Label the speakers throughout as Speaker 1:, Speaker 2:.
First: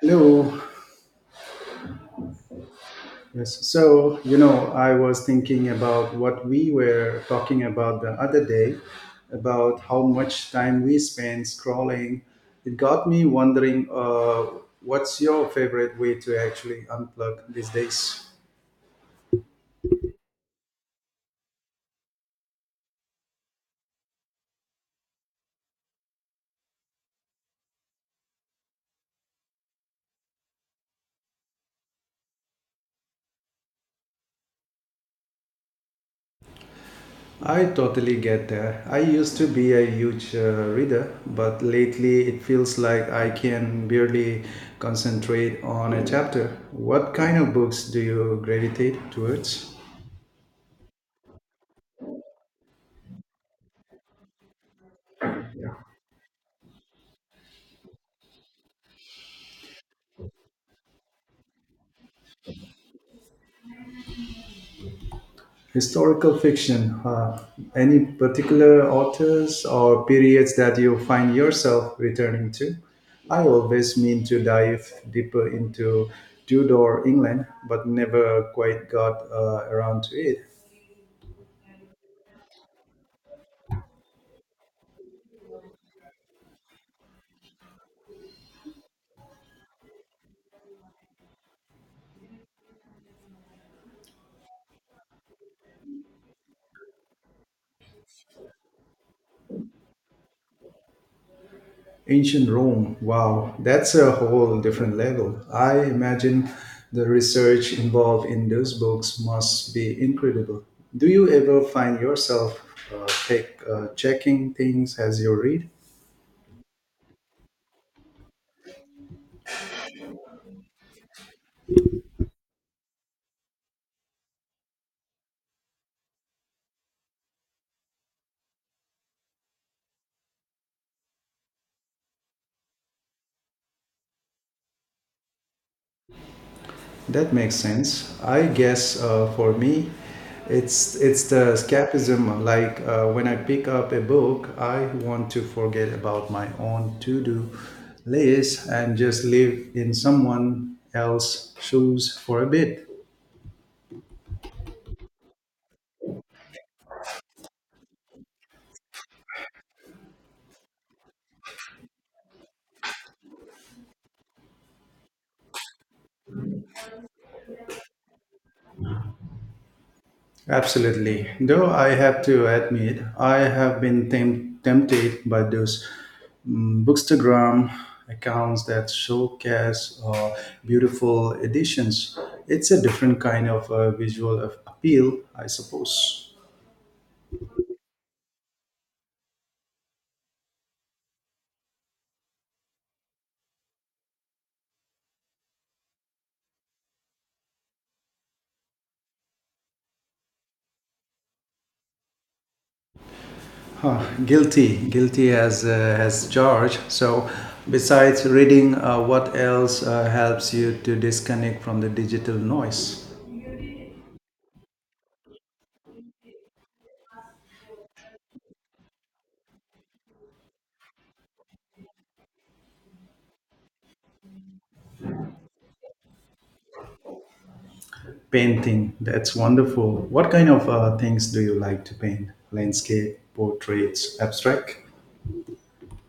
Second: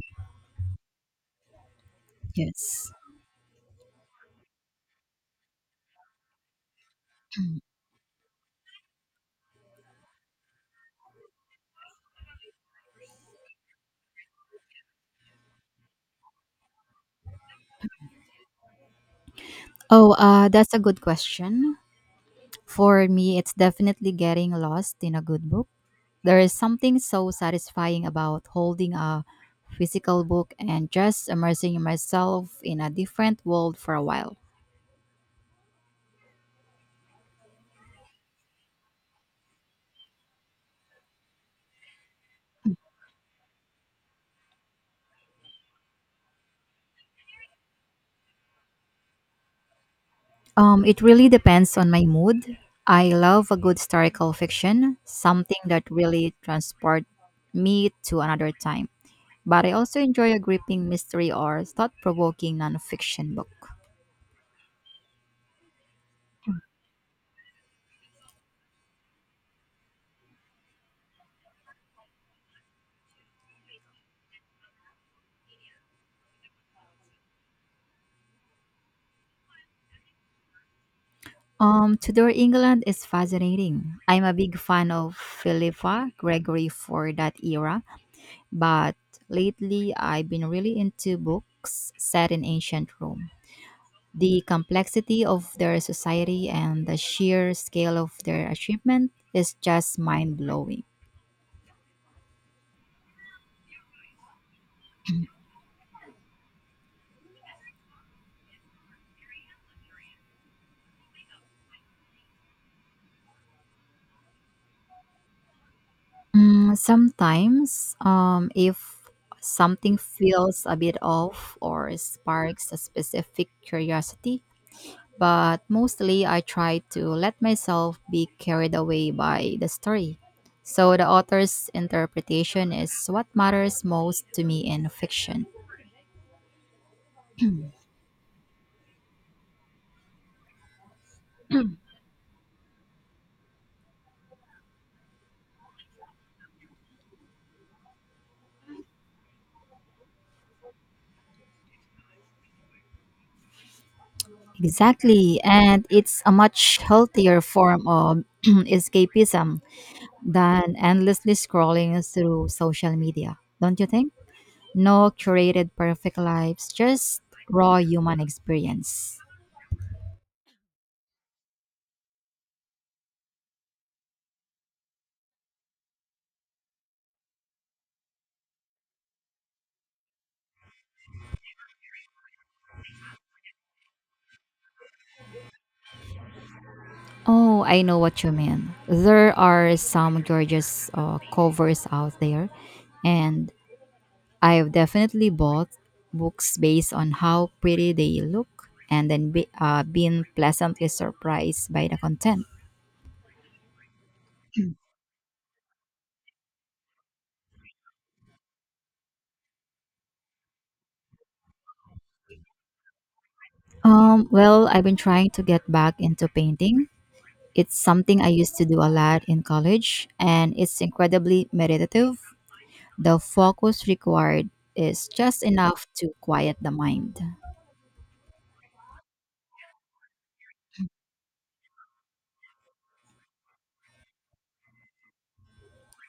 Speaker 1: Hello.
Speaker 2: Yes.
Speaker 1: Yes. So, you know, I was thinking about what we were talking about the other day, about how much time we spend scrolling. It got me wondering what's your favorite way to actually unplug these days?
Speaker 2: Oh, that's a good question. For me, it's definitely getting lost in a good book. There is something so satisfying about holding a physical book and just immersing myself in a different world for a while.
Speaker 1: I totally get that. I used to be a huge reader, but lately it feels like I can barely concentrate on a chapter. What kind of books do you gravitate towards?
Speaker 2: It really depends on my mood. I love a good historical fiction, something that really transport me to another time. But I also enjoy a gripping mystery or thought-provoking nonfiction book.
Speaker 1: Historical fiction. Any particular authors or periods that you find yourself returning to? I always mean to dive deeper into Tudor England, but never quite got around to it.
Speaker 2: Tudor England is fascinating. I'm a big fan of Philippa Gregory for that era, but lately I've been really into books set in ancient Rome. The complexity of their society and the sheer scale of their achievement is just mind blowing.
Speaker 1: Ancient Rome. Wow, that's a whole different level. I imagine the research involved in those books must be incredible. Do you ever find yourself checking things as you read?
Speaker 2: Mm, sometimes, if something feels a bit off or sparks a specific curiosity, but mostly I try to let myself be carried away by the story. So the author's interpretation is what matters most to me in fiction.
Speaker 1: That makes sense. I guess for me, it's the escapism. Like when I pick up a book, I want to forget about my own to-do list and just live in someone else's shoes for a bit.
Speaker 2: Exactly, and it's a much healthier form of escapism than endlessly scrolling through social media, don't you think? No curated perfect lives, just raw human experience.
Speaker 1: Absolutely. Though I have to admit, I have been tempted by those bookstagram accounts that showcase beautiful editions. It's a different kind of visual of appeal, I suppose.
Speaker 2: Oh, I know what you mean. There are some gorgeous covers out there, and I've definitely bought books based on how pretty they look and then been pleasantly surprised by the content.
Speaker 1: Huh, guilty, guilty as charged. So, besides reading, what else helps you to disconnect from the digital noise?
Speaker 2: Well, I've been trying to get back into painting. It's something I used to do a lot in college, and it's incredibly meditative. The focus required is just enough to quiet the mind.
Speaker 1: Painting, that's wonderful. What kind of things do you like to paint? Landscape, portraits, abstract?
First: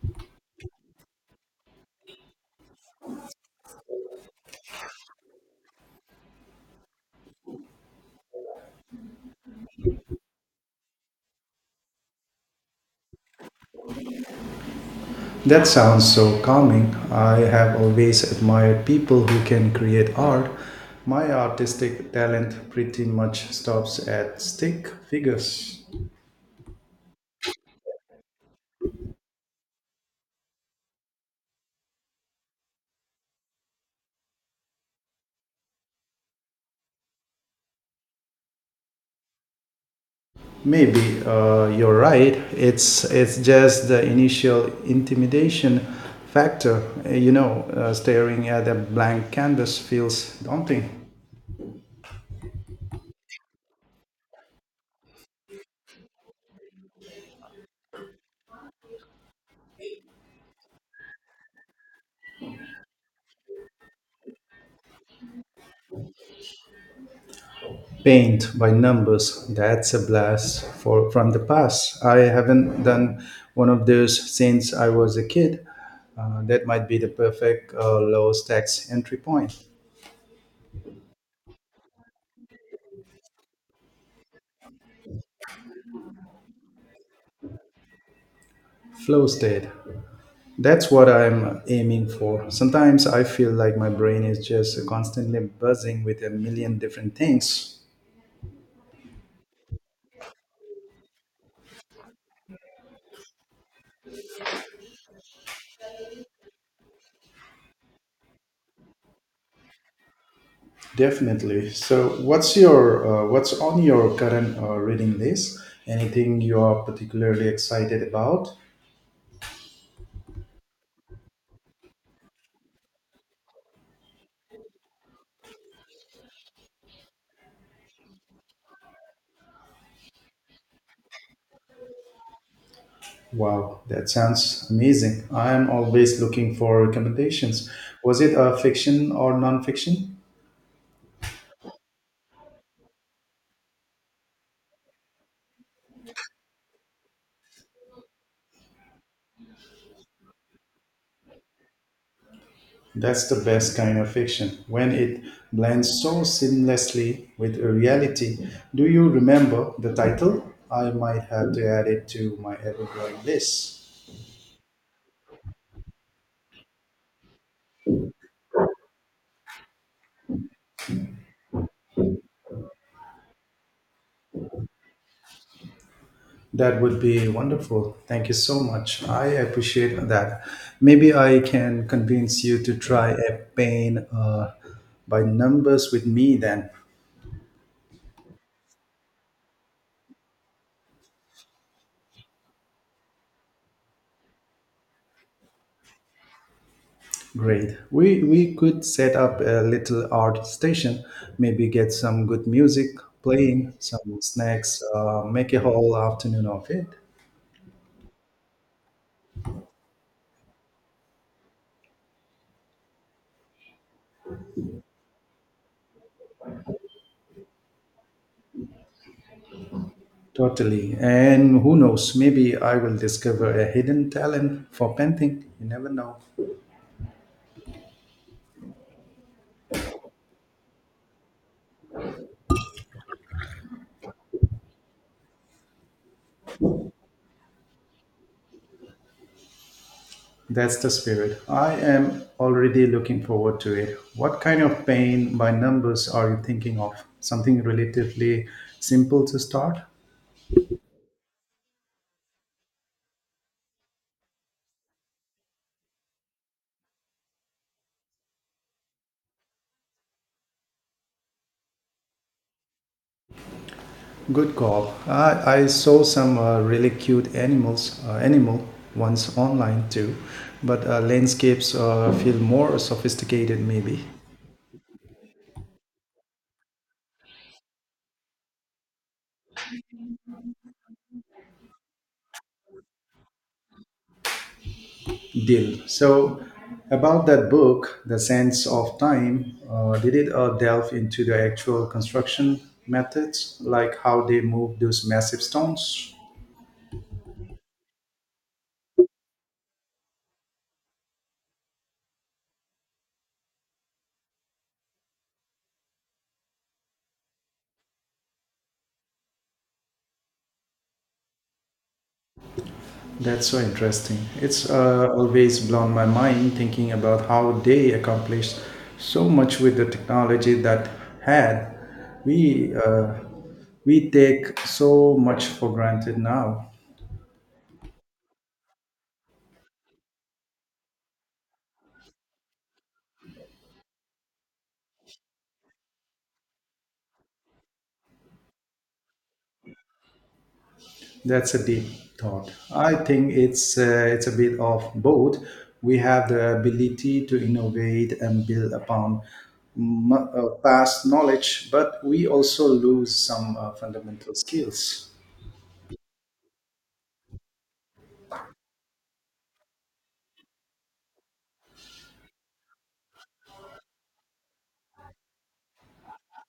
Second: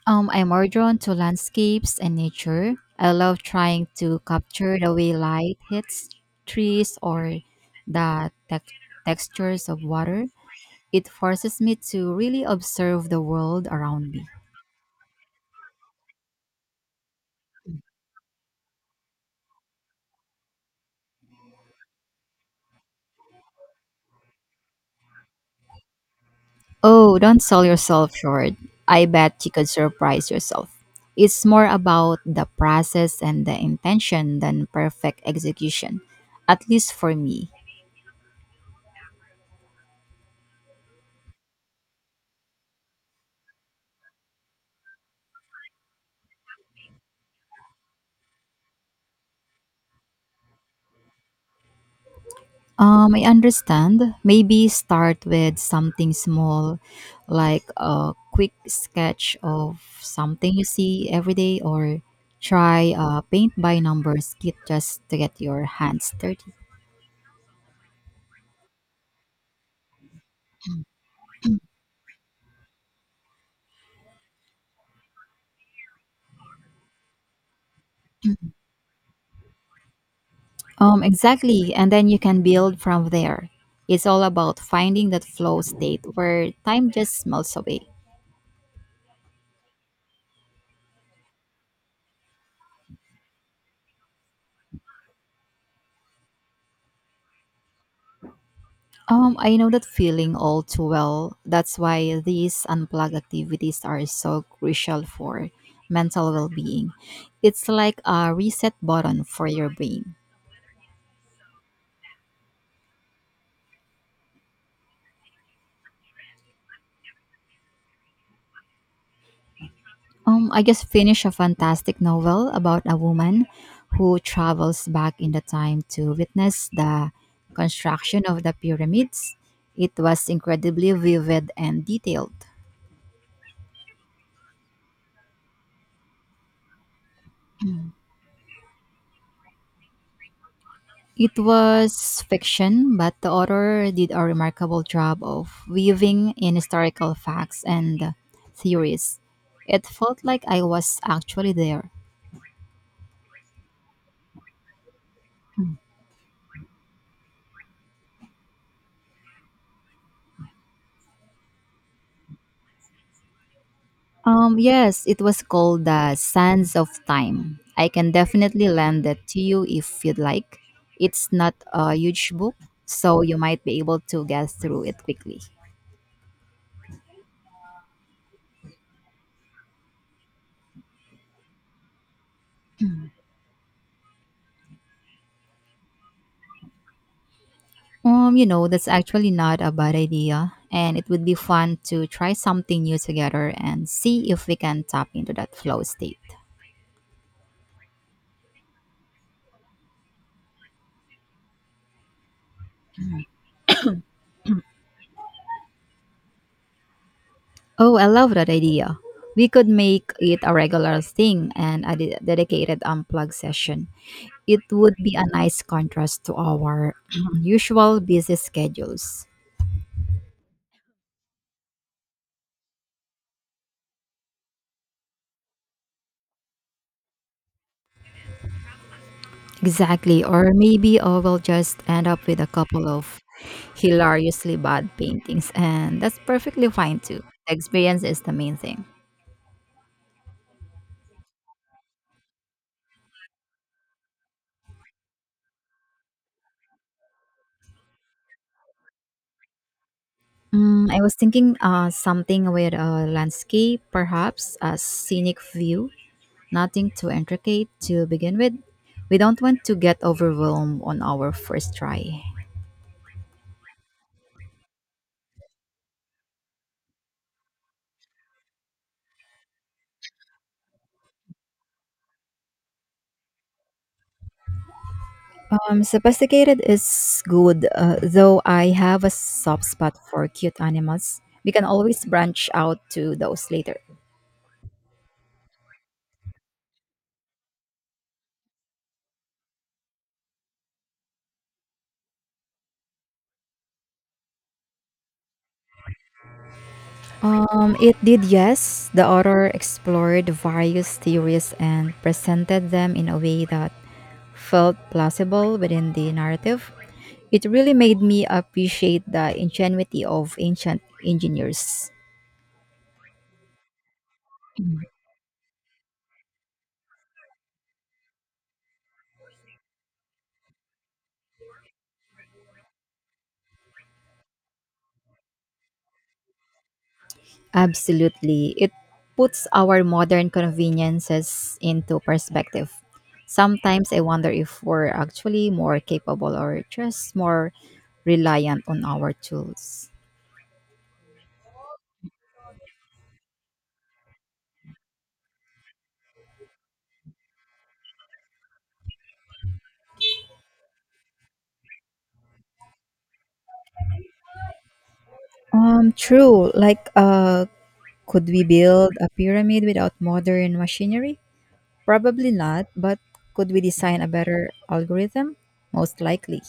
Speaker 2: I'm more drawn to landscapes and nature. I love trying to capture the way light hits trees or the textures of water. It forces me to really observe the world around me.
Speaker 1: That sounds so calming. I have always admired people who can create art. My artistic talent pretty much stops at stick figures.
Speaker 2: Oh, don't sell yourself short. I bet you could surprise yourself. It's more about the process and the intention than perfect execution, at least for me.
Speaker 1: Maybe you're right. It's just the initial intimidation factor. You know, staring at a blank canvas feels daunting.
Speaker 2: I understand. Maybe start with something small, like a quick sketch of something you see every day, or try a paint by numbers kit just to get your hands dirty.
Speaker 1: Paint by numbers, that's a blast for from the past. I haven't done one of those since I was a kid. That might be the perfect low stacks entry point.
Speaker 2: Exactly. And then you can build from there. It's all about finding that flow state where time just melts away.
Speaker 1: Flow state, that's what I'm aiming for. Sometimes I feel like my brain is just constantly buzzing with a million different things.
Speaker 2: I know that feeling all too well. That's why these unplugged activities are so crucial for mental well-being. It's like a reset button for your brain.
Speaker 1: Definitely. So what's your what's on your current reading list, anything you are particularly excited about?
Speaker 2: I just finished a fantastic novel about a woman who travels back in the time to witness the construction of the pyramids. It was incredibly vivid and detailed.
Speaker 1: Wow, that sounds amazing. I am always looking for recommendations. Was it a fiction or non-fiction?
Speaker 2: It was fiction, but the author did a remarkable job of weaving in historical facts and theories. It felt like I was actually there.
Speaker 1: That's the best kind of fiction, when it blends so seamlessly with reality. Do you remember the title? I might have to add it to my ever-growing list.
Speaker 2: Yes, it was called The Sands of Time. I can definitely lend it to you if you'd like. It's not a huge book, so you might be able to get through it quickly.
Speaker 1: That would be wonderful. Thank you so much. I appreciate that. Maybe I can convince you to try a pain by numbers with me then.
Speaker 2: That's actually not a bad idea, and it would be fun to try something new together and see if we can tap into that flow state.
Speaker 1: Great. We could set up a little art station, maybe get some good music playing, some snacks, make a whole afternoon of it.
Speaker 2: Oh, I love that idea. We could make it a regular thing and a dedicated unplug session. It would be a nice contrast to our usual busy schedules.
Speaker 1: Totally. And who knows, maybe I will discover a hidden talent for painting. You never know.
Speaker 2: Exactly, or maybe I will just end up with a couple of hilariously bad paintings, and that's perfectly fine too. The experience is the main thing.
Speaker 1: That's the spirit. I am already looking forward to it. What kind of paint by numbers are you thinking of? Something relatively simple to start?
Speaker 2: Mm, I was thinking something with a landscape, perhaps a scenic view, nothing too intricate to begin with. We don't want to get overwhelmed on our first try.
Speaker 1: Good call. I saw some really cute animal ones online too, but landscapes feel more sophisticated maybe.
Speaker 2: Sophisticated is good, though I have a soft spot for cute animals. We can always branch out to those later.
Speaker 1: Deal. So about that book, The Sense of Time, did it delve into the actual construction methods, like how they move those massive stones?
Speaker 2: It did, yes. The author explored various theories and presented them in a way that felt plausible within the narrative. It really made me appreciate the ingenuity of ancient engineers.
Speaker 1: That's so interesting. It's always blown my mind thinking about how they accomplished so much with the technology that had. we uh, we take so much for granted now.
Speaker 2: Absolutely. It puts our modern conveniences into perspective. Sometimes I wonder if we're actually more capable or just more reliant on our tools.
Speaker 1: That's a deep thought. I think it's a bit of both. We have the ability to innovate and build upon past knowledge, but we also lose some fundamental skills.
Speaker 2: True. Like could we build a pyramid without modern machinery? Probably not, but could we design a better algorithm? Most likely.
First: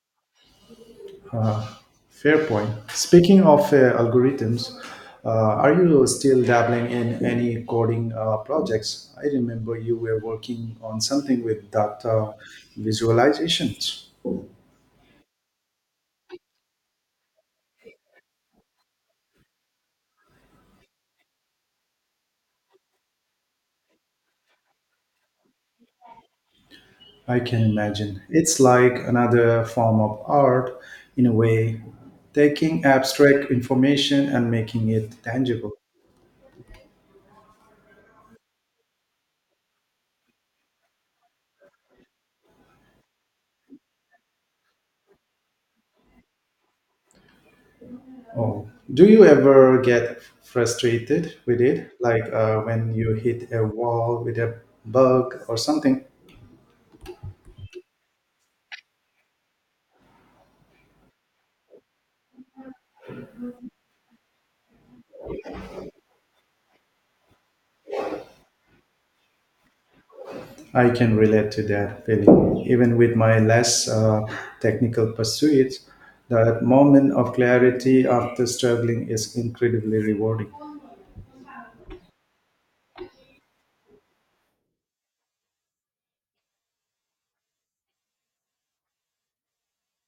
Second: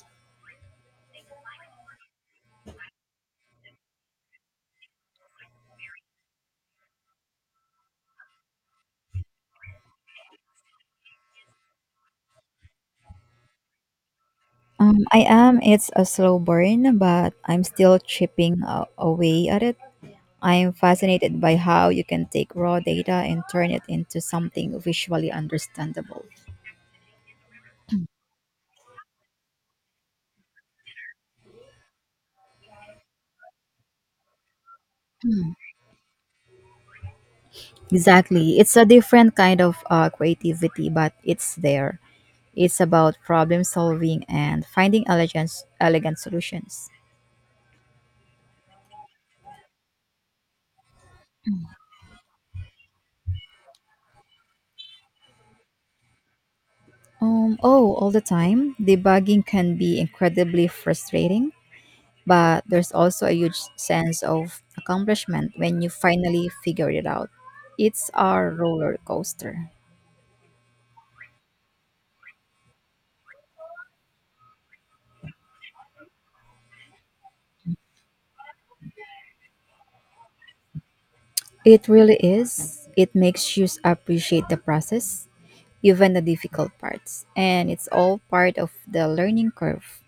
Speaker 1: Fair point. Speaking of algorithms, are you still dabbling in any coding projects? I remember you were working on something with data visualizations.
Speaker 2: I am. It's a slow burn, but I'm still chipping away at it. I'm fascinated by how you can take raw data and turn it into something visually understandable.
Speaker 1: I can imagine. It's like another form of art in a way, taking abstract information and making it tangible.
Speaker 2: Exactly. It's a different kind of creativity, but it's there. It's about problem solving and finding elegant solutions.
Speaker 1: Oh, do you ever get frustrated with it? Like when you hit a wall with a bug or something?
Speaker 2: Oh, all the time. Debugging can be incredibly frustrating, but there's also a huge sense of accomplishment when you finally figure it out. It's a roller coaster.
Speaker 1: I can relate to that feeling. Even with my less technical pursuits, that moment of clarity after struggling is incredibly rewarding.
Speaker 2: It really is. It makes you appreciate the process, even the difficult parts, and it's all part of the learning curve.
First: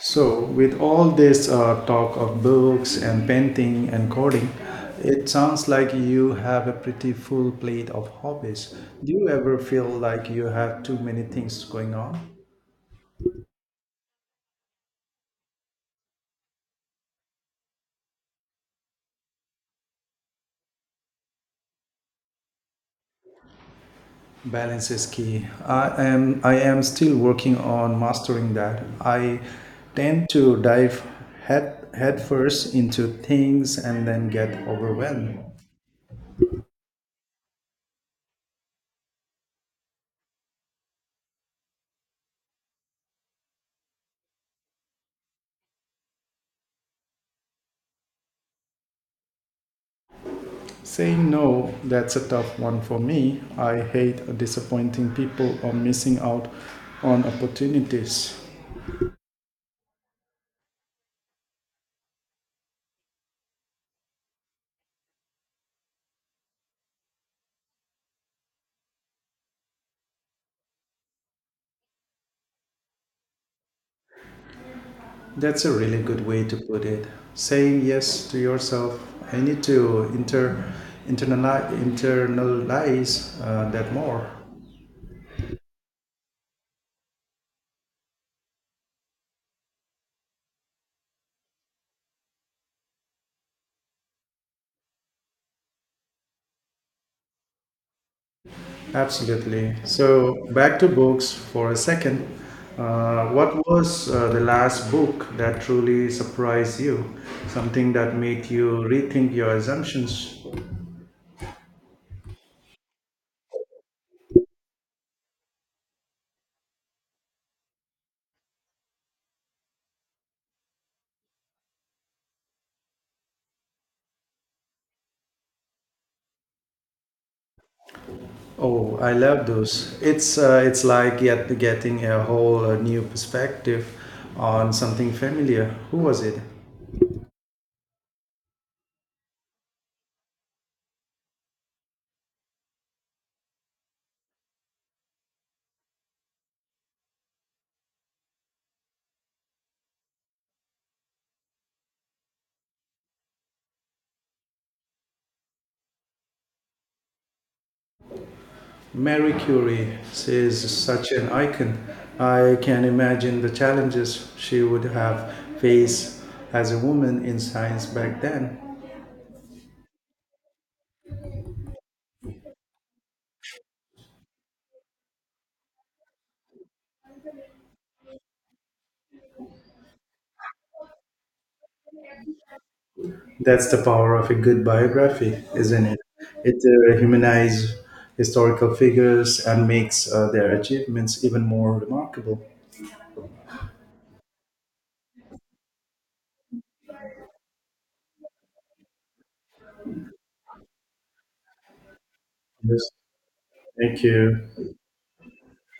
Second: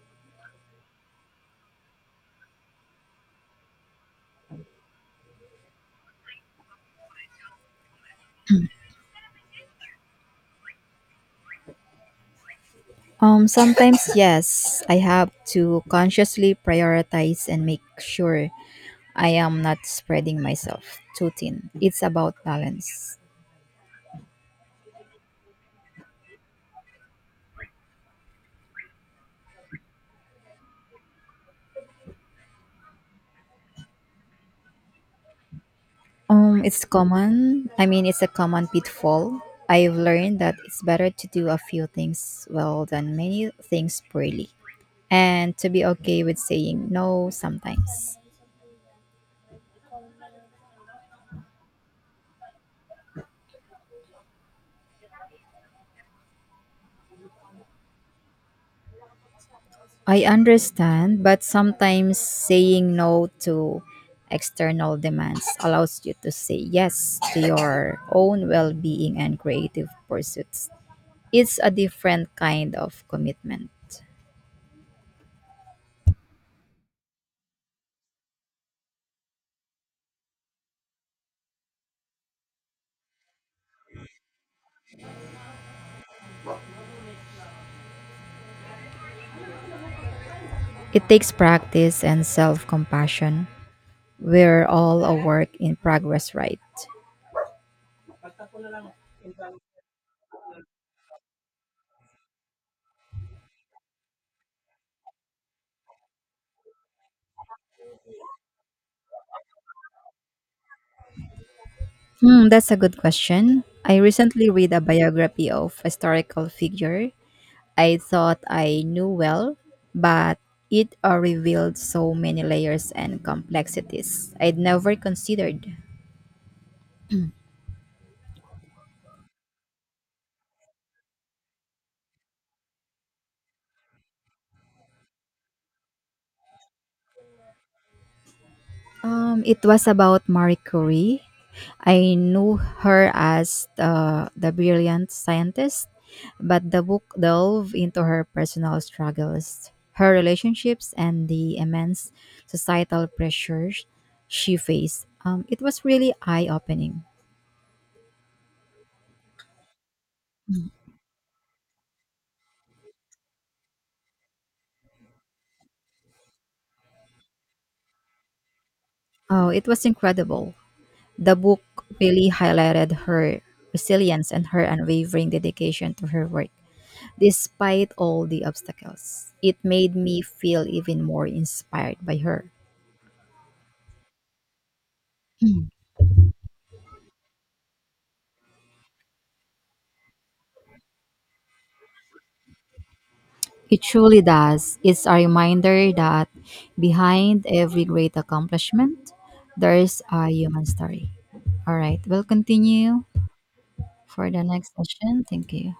Speaker 1: So, with all this talk of books and painting and coding, it sounds like you have a pretty full plate of hobbies. Do you ever feel like you have too many things going on?
Speaker 2: Sometimes, yes, I have to consciously prioritize and make sure I am not spreading myself too thin. It's about balance.
Speaker 1: Balance is key. I am still working on mastering that. I tend to dive head first into things and then get overwhelmed.
Speaker 2: It's common. I mean, it's a common pitfall. I've learned that it's better to do a few things well than many things poorly, and to be okay with saying no sometimes.
Speaker 1: Saying no, that's a tough one for me. I hate disappointing people or missing out on opportunities.
Speaker 2: I understand, but sometimes saying no to external demands allows you to say yes to your own well being and creative pursuits. It's a different kind of commitment.
Speaker 1: That's a really good way to put it. Saying yes to yourself. I need to internalize that more.
Speaker 2: It takes practice and self compassion. We're all a work in progress, right?
Speaker 1: Absolutely. So back to books for a second. What was the last book that truly surprised you? Something that made you rethink your assumptions?
Speaker 2: Hmm, that's a good question. I recently read a biography of historical figure I thought I knew well, but it revealed so many layers and complexities I'd never considered.
Speaker 1: Oh, I love those. It's like yet getting a whole new perspective on something familiar. Who was it?
Speaker 2: It was about Marie Curie. I knew her as the brilliant scientist, but the book delved into her personal struggles, her relationships, and the immense societal pressures she faced. It was really eye opening.
Speaker 1: Mary Curie is such an icon. I can imagine the challenges she would have faced as a woman in science back then.
Speaker 2: Oh, it was incredible. The book really highlighted her resilience and her unwavering dedication to her work. Despite all the obstacles, it made me feel even more inspired by her.
Speaker 1: That's the power of a good biography, isn't it? It humanizes historical figures and makes their achievements even more remarkable.
Speaker 2: It truly does. It's a reminder that behind every great accomplishment, there's a human story. All right, we'll
Speaker 1: Yes.
Speaker 2: continue
Speaker 1: Thank
Speaker 2: for the
Speaker 1: you.
Speaker 2: next session. Thank you.